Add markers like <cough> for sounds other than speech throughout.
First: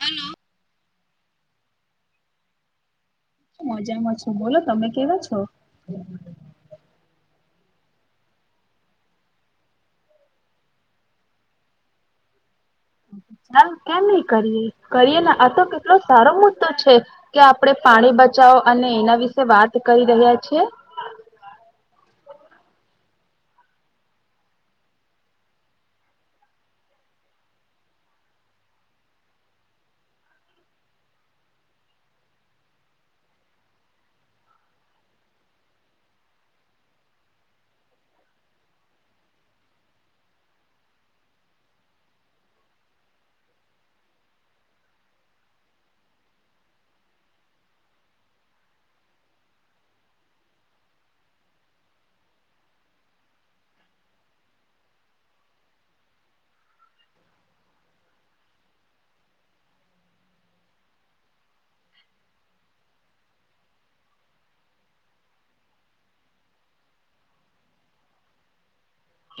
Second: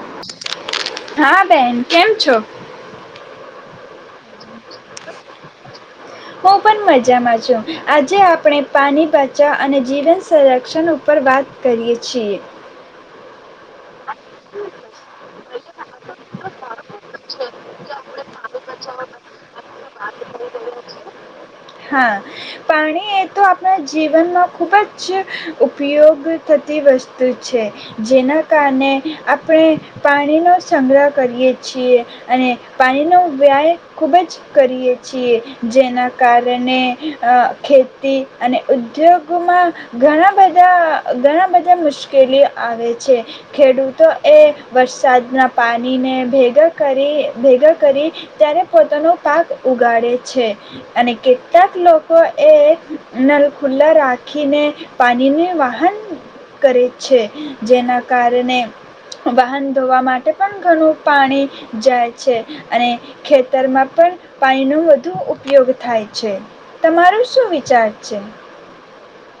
Hello. હા બેહેન, કેમ છો? મજામાં છું, બોલો તમે કેવા છો? હું પણ મજામાં છું. આજે આપણે પાણી બચાવ અને જીવન સુરક્ષણ ઉપર વાત કરીય છીએ. <unintelligible> કેમ નઈ કરીએ, કરીએ ને, આ તો કેટલો સારો મુદ્દો છે. કે આપડે પાણી બચાવો અને એના વિશે વાત કરી રહ્યા છીએ. હા પાણી એ તો આપણા જીવનમાં ખૂબ જ ઉપયોગ થતી વસ્તુ છે, જેના કારણે આપણે પાણીનો સંગ્રહ કરીએ છીએ અને પાણીનો વ્યાય ખૂબ જ કરીએ છીએ, જેના કારણે અ ખેતી અને ઉદ્યોગમાં ઘણા બધા ઘણા બધા મુશ્કેલીઓ આવે છે ખેડૂતો એ વરસાદના પાણીને ભેગા કરી ભેગા કરી ત્યારે પોતાનો પાક ઉગાડે છે, અને કેટલાક લોકો એ નલ ખુલ્લા રાખીને પાણીની વાહન કરે છે, જેના કારણે વાહન ધોવા માટે પણ ઘણું પાણી જાય છે, અને ખેતરમાં પણ પાણી નું વધુ ઉપયોગ થાય છે, તમારો શું વિચાર છે?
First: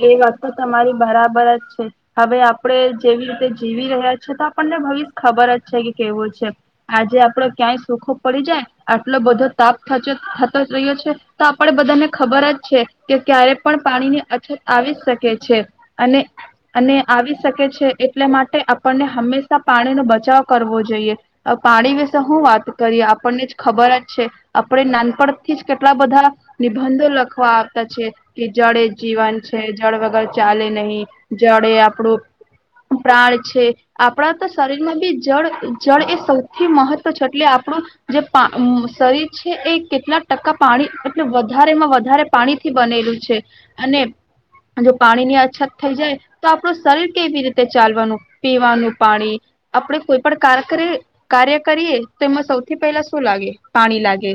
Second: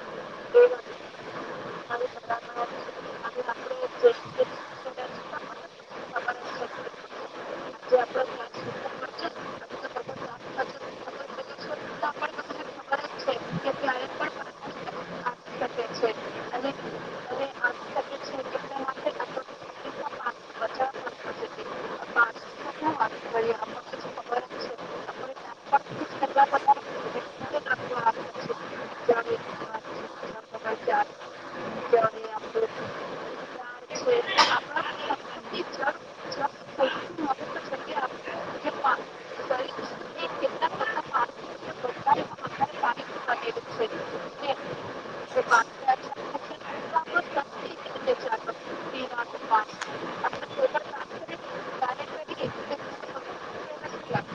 એ વાત તો તમારી બરાબર જ છે, હવે આપણે જેવી રીતે જીવી રહ્યા છી તો આપણને ભવિષ્ય ખબર જ છે કે કેવું છે આજે આપડો ક્યાંય સુખો પડી જાય, આટલો બધો તાપ થચુ થતો જ રહ્યો છે તો આપણે બધાને ખબર જ છે કે ક્યારે પણ પાણી ની અછત આવી શકે છે, અને અને આવી શકે છે એટલે માટે આપણને હંમેશા પાણીનો બચાવ કરવો જોઈએ, અ પાણી વિશે હું વાત કરીએ આપણને જ ખબર જ છે, આપણે નાનપણથી જ કેટલા બધા નિબંધો લખવા આવતા છે કે જડે જીવન છે, જળ વગર ચાલે નહીં, જળ એ આપણું પ્રાણ છે, આપણા તો શરીરમાં બી જળ જળ એ સૌથી મહત્વ છે એટલે આપણું જે પ શરીર છે એ કેટલા ટકા પાણી એટલે વધારેમાં વધારે પાણીથી બનેલું છે અને જો પાણી ની અછત થઈ જાય તો આપણું શરીર કેવી રીતે ચાલવાનું, પીવાનું પાણી, આપણે કોઈ પણ કાર કરીએ કાર્ય કરીએ તો એમાં સૌથી પહેલા શું લાગે પાણી લાગે,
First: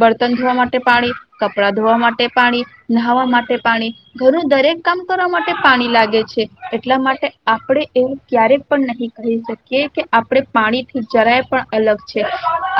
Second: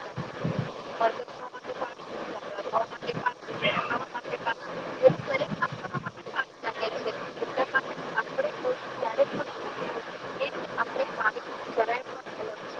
બળતન ધોવા માટે પાણી, કપડાં ધોવા માટે પાણી, નાહાવા માટે પાણી. ઘર દરેક કામ કરવા માટે પાણી લાગે છે. એટલા માટે આપણે એવું ક્યારે પણ નહી કહી શકીએ કે આપણે પાણીથી જરાય પણ અલગ છે.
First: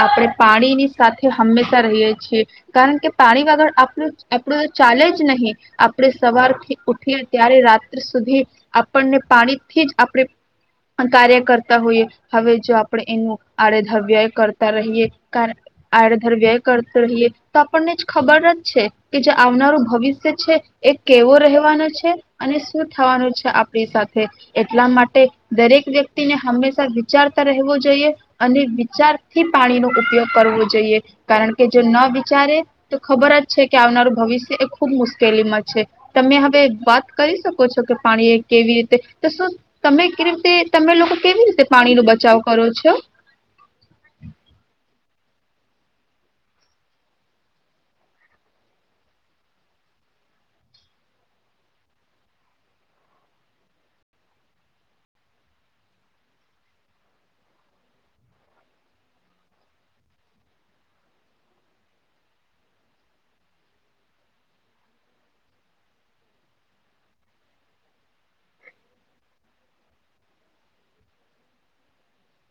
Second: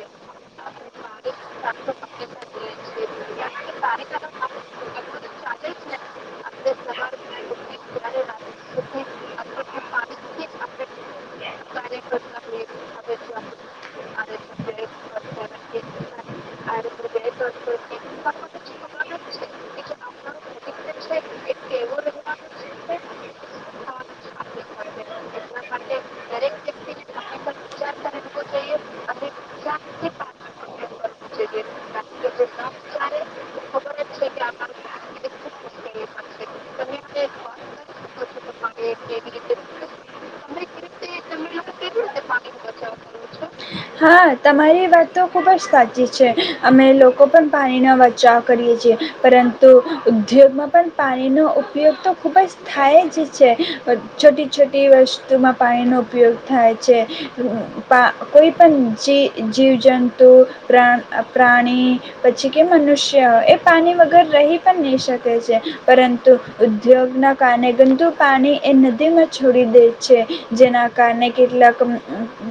આપણે પાણીની સાથે હંમેશા રહીએ છીએ કારણ કે પાણી વગર આપું આપણું તો ચાલે જ નહીં. આ આપડે સવાર ઉઠીએ ત્યારે રાત્ર સુધી આપણને પાણીથી જ આપણે કાર્ય કરતા હોઈએ. હવે જો આપણે એનું આડેધર વ્યય કરતા રહીએ આડેધર વ્યય કરતો રહીએ તો આપણને જ ખબર જ છે કે જે આવનારું ભવિષ્ય છે એ કેવો રહેવાનો છે અને શું થવાનું છે આપણી સાથે. એટલા માટે દરેક વ્યક્તિને હંમેશા વિચારતા રહેવું જોઈએ અને વિચારથી પાણીનો ઉપયોગ કરવો જોઈએ કારણ કે જો ન વિચારે તો ખબર જ છે કે આવનારું ભવિષ્ય એ ખુબ મુશ્કેલી માં છે. તમે હવે વાત કરી શકો છો કે પાણી કેવી રીતે તો શું તમે કેવી રીતે તમે લોકો કેવી રીતે પાણી નો બચાવ કરો છો? હા તમારી વાત તો ખૂબ જ સાચી છે અમે લોકો પણ પાણીનો બચાવ કરીએ છીએ પરંતુ ઉદ્યોગમાં પણ પાણીનો ઉપયોગ તો ખૂબ જ થાય જ છે છોટી છોટી વસ્તુમાં પાણીનો ઉપયોગ થાય છે. પા કોઈ પણ જી જીવજંતુ પ્રા પ્રાણી પછી કે મનુષ્ય એ પાણી વગર રહી પણ નહીં શકે છે પરંતુ ઉદ્યોગના કારણે ગંદુ પાણી એ નદીમાં છોડી દે છે જેના કારણે કેટલાક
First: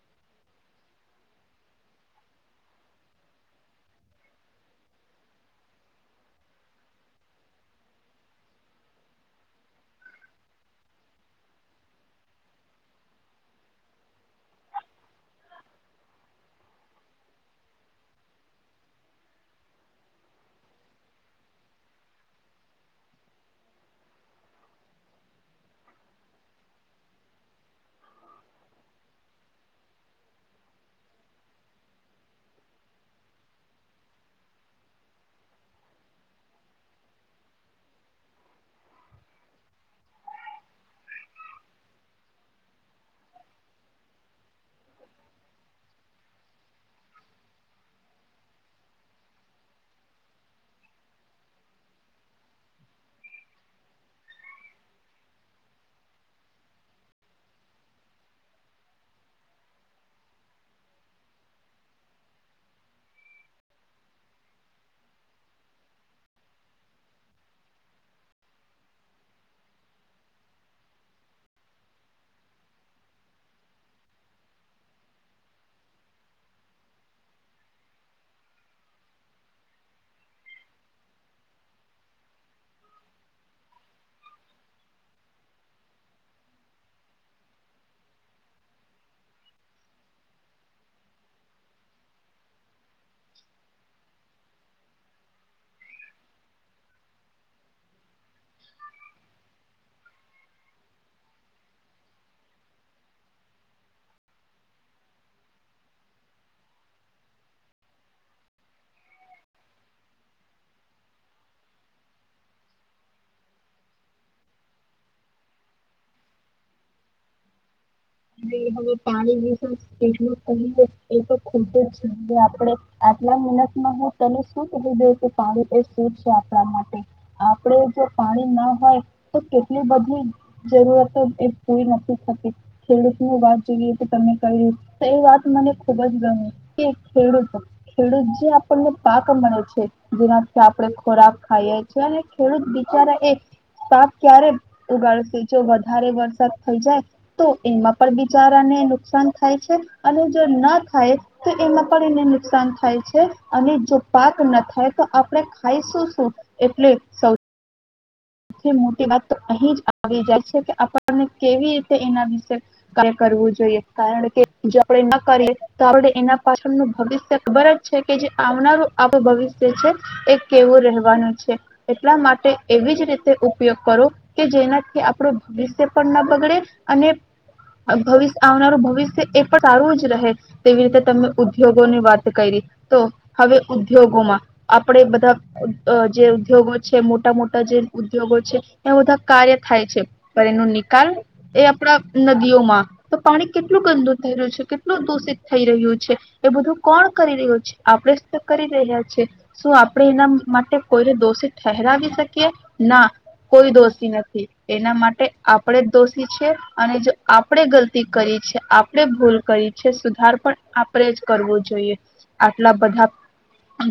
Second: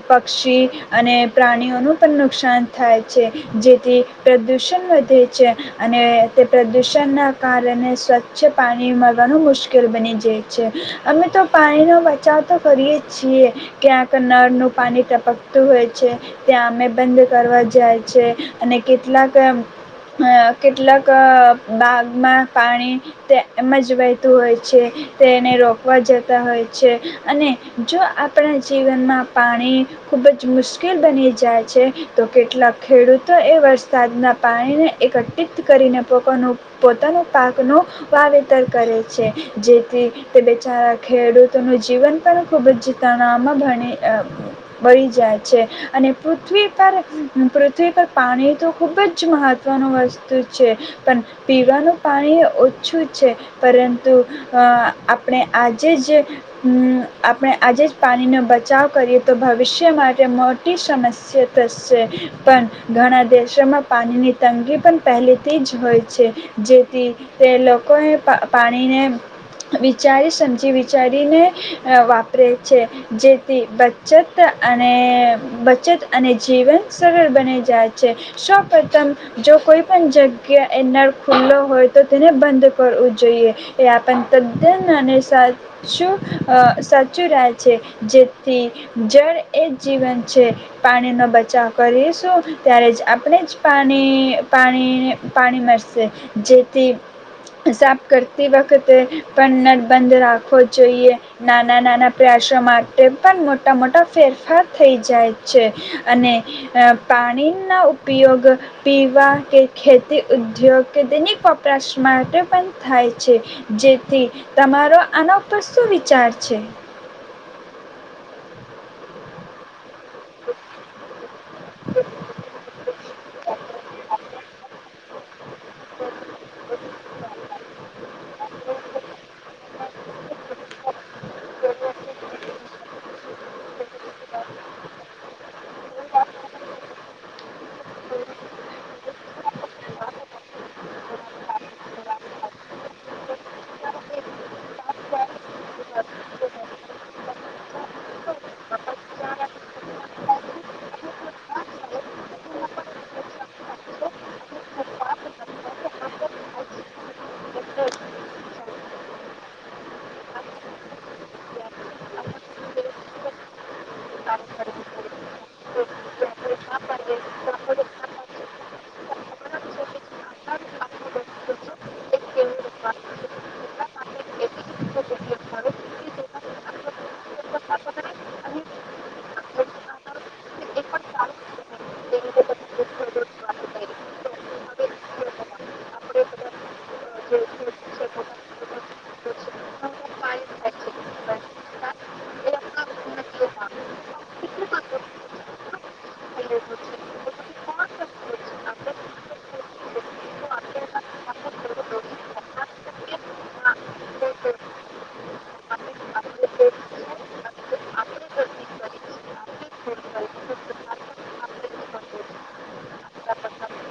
પક્ષી અને પ્રાણીઓનું પણ નુકસાન થાય છે. જેથી પ્રદુષણ વધે છે અને તે પ્રદુષણ ના કારણે સ્વચ્છ પાણી મળવાનું મુશ્કેલ બની જાય છે. અમે તો પાણીનો બચાવ તો કરીએ છીએ ક્યાંક નળનું પાણી ટપક હોય છે ત્યાં અમે બંધ કરવા જાય છે અને કેટલાક અ કેટલાક બાગમાં પાણી એમ જ વહેતું હોય છે તે એને રોકવા જતા હોય છે અને જો આપણા જીવનમાં પાણી ખૂબ જ મુશ્કેલ બની જાય છે. તો કેટલાક ખેડૂતો એ વરસાદના પાણીને એકત્રિત કરીને પોતાનું પોતાનો પાકનું વાવેતર કરે છે. જેથી તે બેચારા ખેડૂતોનું જીવન પણ ખૂબ જ તણાવમાં ભણી વળી જાય છે અને પૃથ્વી પર પૃથ્વી પર પાણી તો ખૂબ જ મહત્ત્વનું વસ્તુ છે. પણ પીવાનું પાણી ઓછું છે પરંતુ આપણે આજે જ આપણે આજે જ પાણીનો બચાવ કરીએ તો ભવિષ્ય માટે મોટી સમસ્યા તો છે પણ ઘણા દેશોમાં પાણીની તંગી પણ પહેલેથી જ હોય છે. જેથી તે લોકોએ પાણીને વિચારી સમજી વિચારીને વાપરે છે. જેથી બ ચત અને બચત અને જીવન સરળ બની જાય છે. સૌપ્રથમ જો કોઈ પણ જગ્યા એનળ ખુલ્લો હોય તો તેને બંધ કરવું જોઈએ એ આપણ તદ્દન અને સાચું સાચું રહે છે. જેથી જળ એ જ જીવન છે. પાણીનો બચાવ કરીશું ત્યારે જ આપણે જ પાણી પાણી પાણી મળશે. જેથી સાફ કરતી વખતે પણ નટબંધ રાખવો જોઈએ, નાના નાના પ્રયાસો માટે પણ મોટ તા મોટા ફેરફાર થઈ જાય છે અને પાણીના ઉપયોગ પીવા કે ખેતી ઉદ્યોગ કે દૈનિક વપરાશ માટે પણ થાય છે જેથી તમારો આના ઉપર શું વિચાર છે? તે હવે પાણી વિશે એટલ કહીએે એ તો ખુબ જ આપણે આટલા મિનટમાં હું તને શું કરી દે કે પાણી એ શું છે આપણા માટે આપણે જો પાણી ના હોય તો કેટલી બધી જરૂરતો એ પૂરી નથી થતી. યે બાદ જે તમે કહ્યું તો એ વાત મને ખુબ જ ગમી કે ખેડૂતો ખેડૂત જે આપણને પાક મળે છે. જેનાથી આપણે ખોરાક ખાઈએ છીએ અને ખેડૂત બિચારા એ પાક ક્યારે ઉગાડશે જો વધારે વરસાદ થઈ જાય તો એમાં પણ બિચારાને નુકસાન થાય છે અને જો ના થાય તો એમાં પણ એને નુકસાન થાય છે અને જો પાક ના થાય તો આપણે ખાયશું શું એટલે સૌ મોટી વાત તો અહી જ આવી જાય છે કે આપણને કેવી રીતે એના વિશે કરવું જોઈએ. કારણ કે જો આપણે ન કરીએ તો આપ એના પાછળનું ભવિષ્ય ખબર જ છે કે જે આવનારું આપનું ભવિષ્ય છે એ કેવું રહેવાનું છે. એટલા માટે એવી જ રીત તે ઉપયોગ કરો કે જેનાથી આપણું ભવિષ્ય પણ ના બગડે અને ભવિષ્ય આવનારું ભવિષ્ય એ પણ સારું જ રહે. તેવી રીતે તમે ઉદ્યોગોની વાત કરી તો હવે ઉદ્યોગોમાં આપણે બધા જે ઉદ્યોગો છે મોટા મોટા જે ઉદ્યોગો છે એ બધા કાર્ય થાય છે. પણ એનો નિકાલ એ આપણા નદીઓમાં તો પાણી કેટલું ગંદુ થઈ રહ્યું છે, કેટલું દૂષિત થઈ રહ્યું છે એ બધું કોણ કરી રહ્યું છે આપણે કરી રહ્યા છે. શું આપણે એના માટે કોઈને દોષિત ઠરાવી શકીએ? ના. કોઈ દોષી નથી એના માટે આપણેે જ દોષી છે અને જો આપણે ગલતી કરી છે, આપણે ભૂલ કરી છે સુધાર પણ આપણેે જ કરવો જોઈએ. આટલા બધા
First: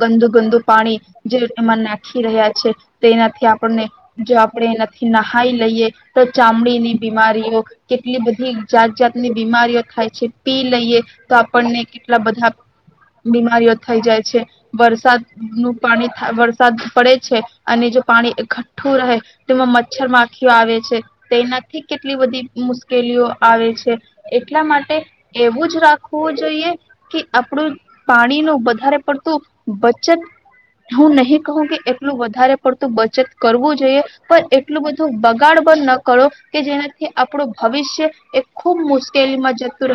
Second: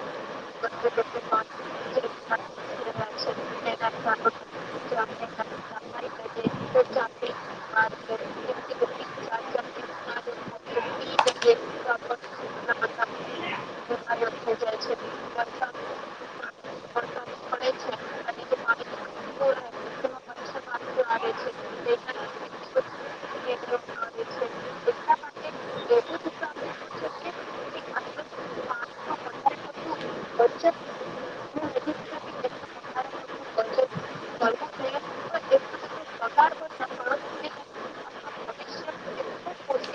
ગંદુ ગંદુ પાણી જે એમાં નાખી રહ્યા છે તેનાથી આ પણને એનાથી નહાઈ લઈએ તો ચામડીની બીમારીઓ કેટલી બધી જાત જાતની બીમારીઓ થાય છે પી લઈએ તો આપણને કેટલા બધા બીમારીઓ થઈ જાય છે. વરસાદ નું પાણી વરસાદ પડે છે અને જો પાણી ઘઠ્ઠું રહે તેમાં મચ્છર માખીઓ આવે છે. તેનાથી કેટલી બધી મુશ્કેલીઓ આવે છે. એટલા માટે એવું જ રાખવું જોઈએ કે આપણું પાણીનું વધારે પડતું બચત હું નહી કહું કે એટલું વધારે પડતું બચત કરવું જોઈએ. પણ એટલું બધું બગાડ પણ ન કરો કે જેનાથી આપણું ભવિષ્ય એ ખૂબ મુશ્કેલીમાં જતું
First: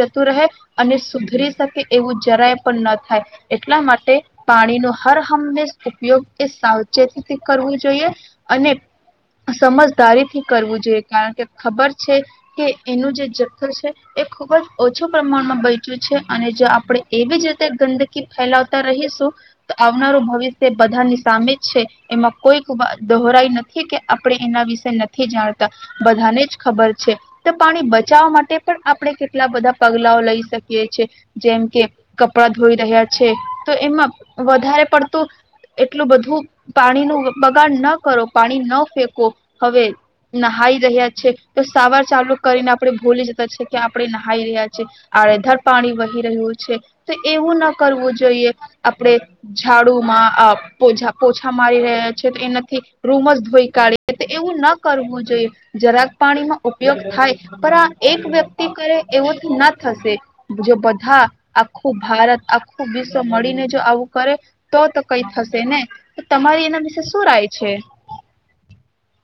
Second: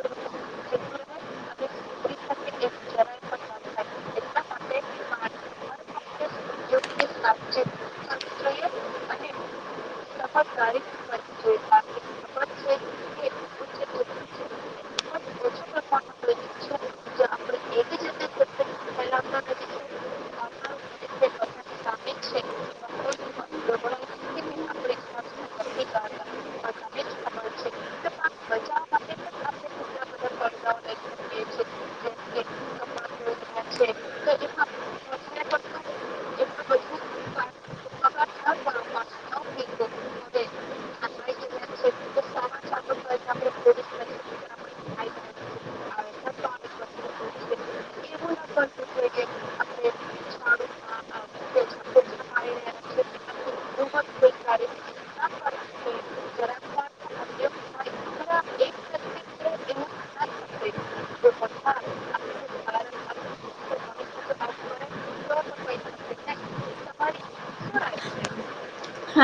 જતું રહે અને સુધરી શકે એવું જરાય પણ ન થાય એટલા માટે પાણીનો હર હંમેશ ઉપયોગ એ સાવચેતી કરવું જોઈએ અને સમજદારીથી કરવું જોઈએ. કારણ કે ખબર છે કે એનું જે જથ્થ છે એ ખુબ જ ઓછું પ્રમાણમાં બચ્યું છે અને જો આપણે એવી જ રીતે ગંદકી ફેલાવતા રહીશું તો આવનારું ભવિષ્ય બધાની સામે છે. એમાં કોઈ દોહરાઈ નથી કે આપણે એના વિશે નથી જાણતા બધાને જ ખબર છે. તો પાણી બચાવવા માટે પણ આપણે કેટલા બધા પગલાઓ લઈ શકીએ છે જેમ કે કપડા ધોઈ રહ્યા છે તો એમાં વધારે પડતું એટલું બધું પાણીનું બગાડ ન કરો, પાણી ન ફેંકો હવે નહાઈ રહ્યા છે તો સવાર ચાલુ કરીને આપણે ભૂલી જતા છે કે આપણે નહાઈ રહ્યા છી આડેધર પાણી વહી રહ્યું છે. તો એવું ના કરવું જોઈએ આપણે ઝાડુમાં છા પોછા મારી રહ્યા છે તો એનાથી રૂમ જ ધોઈ કાઢી એવું ના કરવું જોઈએ. જરાક પાણીમાં ઉપયોગ થાય પણ આ એક વ્યક્તિ કરે એવું ના થશે જો બધા આખું ભારત આખું વિશ્વ મળીને જો આવું કરે તો તો કઈ થશે ને. તમારી એના વિશે શું રાય છે?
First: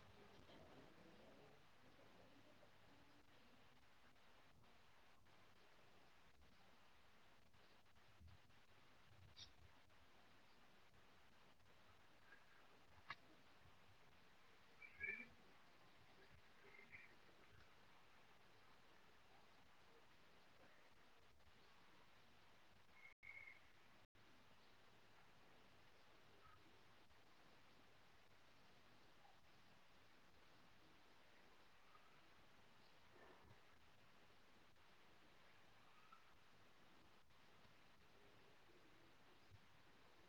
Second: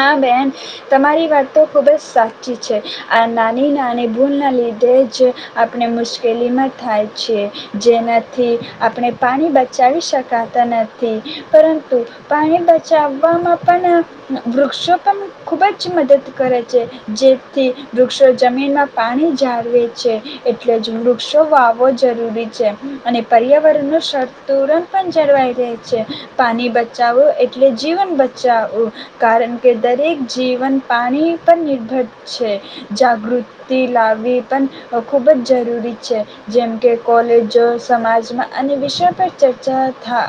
હા બેહેન, તમારી વાત તો ખૂબ જ સાચી છે. આ નાની નાની ભૂલના લીધે જ આપણે મુશ્કેલીમાં થાય છે જેનાથી આપણે પાણી બચાવી શકાતા નથી. પરંતુ પાણી બચાવવામાં પણ વૃક્ષો પણ ખુબ જ મદદ કરે છે. જેથી વૃક્ષો જમીનમાં પાણી જાળવે છે એટલે જ વૃક્ષો વાવવો જરૂરી છે અને પર્યાવરણ ન સતુરણ પણ જળવાઈ રહે છે. પાણી બચાવવું એટલે જીવન બચાવવું. કારણ કે દરેક જીવન પાણી પર નિર્ભર છે. જાગૃતિ લાવવી પણ ખૂબ જ જરૂરી છે જેમ કે કોલેજો સમાજમાં અનેક વિષયો પર ચર્ચા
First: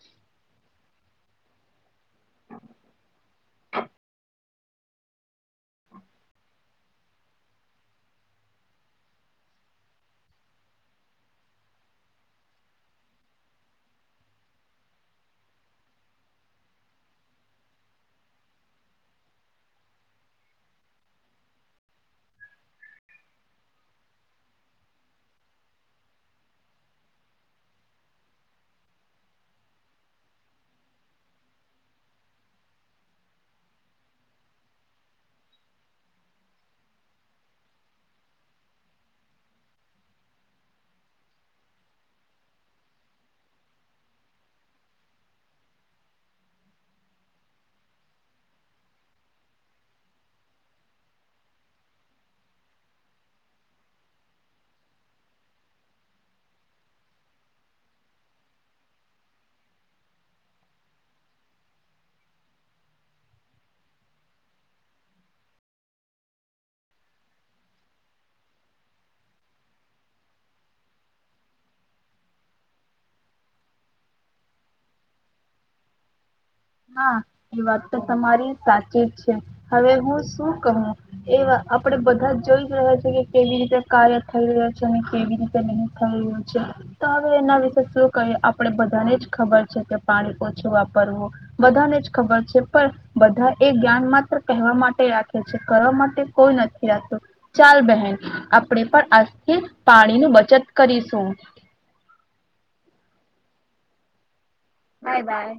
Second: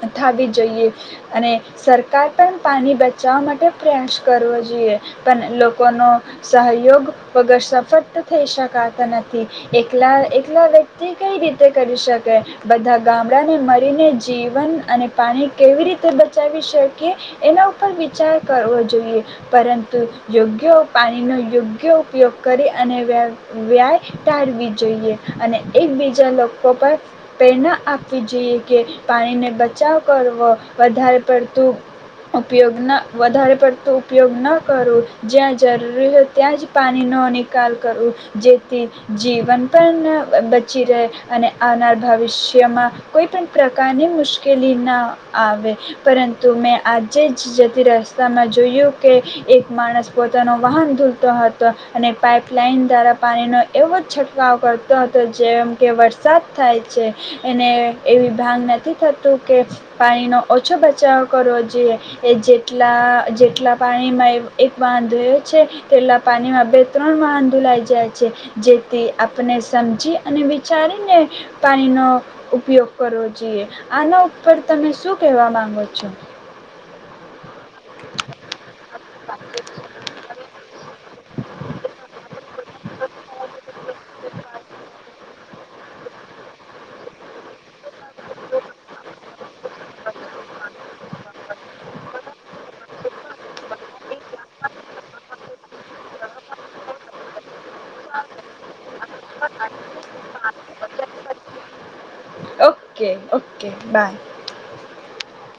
થ થવી જોઈએ અને સરકાર પણ પાણી બચાવવા માટે પ્રયાસ કરવો જોઈએ. પણ લોકોનો સહયોગ વગર સફળ થઈ શકાતા નથી. એકલા એકલા વ્યક્તિ કઈ રીતે કરી શકે બધા ગામડાને મળીને જીવન અને પાણી કેવી રીતે બચાવી શકીએ? એના ઉપર વિચાર કરવો જોઈએ. પરંતુ યોગ્ય પાણીનો યોગ્ય ઉપયોગ કરી અને વ્યાય ટાળવી જોઈએ અને એકબીજા લોકો પર પ્રેરણા આપવી જોઈએ કે પાણીને બચાવ કરવો વધારે પડતું ઉપયોગ ન વધારે પડતો ઉપયોગ ન કરું જ્યાં જરૂરી હોય ત્યાં જ પાણી નો નિકાલ કરવું જેથી જીવન પણ બચી રહે અને આવનાર ભવિષ્યમાં કોઈ પણ પ્રકારની મુશ્કેલી ન આવે પરંતુ મેં આજે જ જતી રસ્તામાં જોયું કે એક માણસ પોતાનો વાહન ધૂલતો હતો અને પાઇપલાઈન દ્વારા પાણીનો એવો છંટકાવ કરતો હતો. જેમ કે વરસાદ થાય છે એને એવી ભાંગ નથી થતું કે પાણીનો ઓછો બચાવ કરો જોઇએ. એ જેલા જેટલા પાણીમાં એક વાહન ધોયો છે તેટલા પાણીમાં બે ત્રણ વાહન ધોલાઈ જાય છે જેથી આપને સમજી અને વિચારીને પાણીનો ઉપયોગ કરવો જોઈએ. આના ઉપર તમે શું કહેવા માંગો છો? હા એ વાત તો તમારી સાચી જ છે. હવે હું શું કહું એ આપણે બધા જોઈ રહ્યા છે કે કેવી રીતે કાર્ય થઈ રહ્યું છે અને કેવી રીતે નહીં થઈ રહ્યું છે તો હવે એના વિશે શું કહીએ આપણે બધાને જ ખબર છે કે પાણી ઓછું વાપરવું બધાને જ ખબર છે. બધા એ જ્ઞાન માત્ર કહેવા માટે રાખે છે કરવા માટે કોઈ નથી રાખતું. ચાલ બહેન આપણે પણ આજથી પાણીની બચત કરીશું. Okay okay bye. Bye by.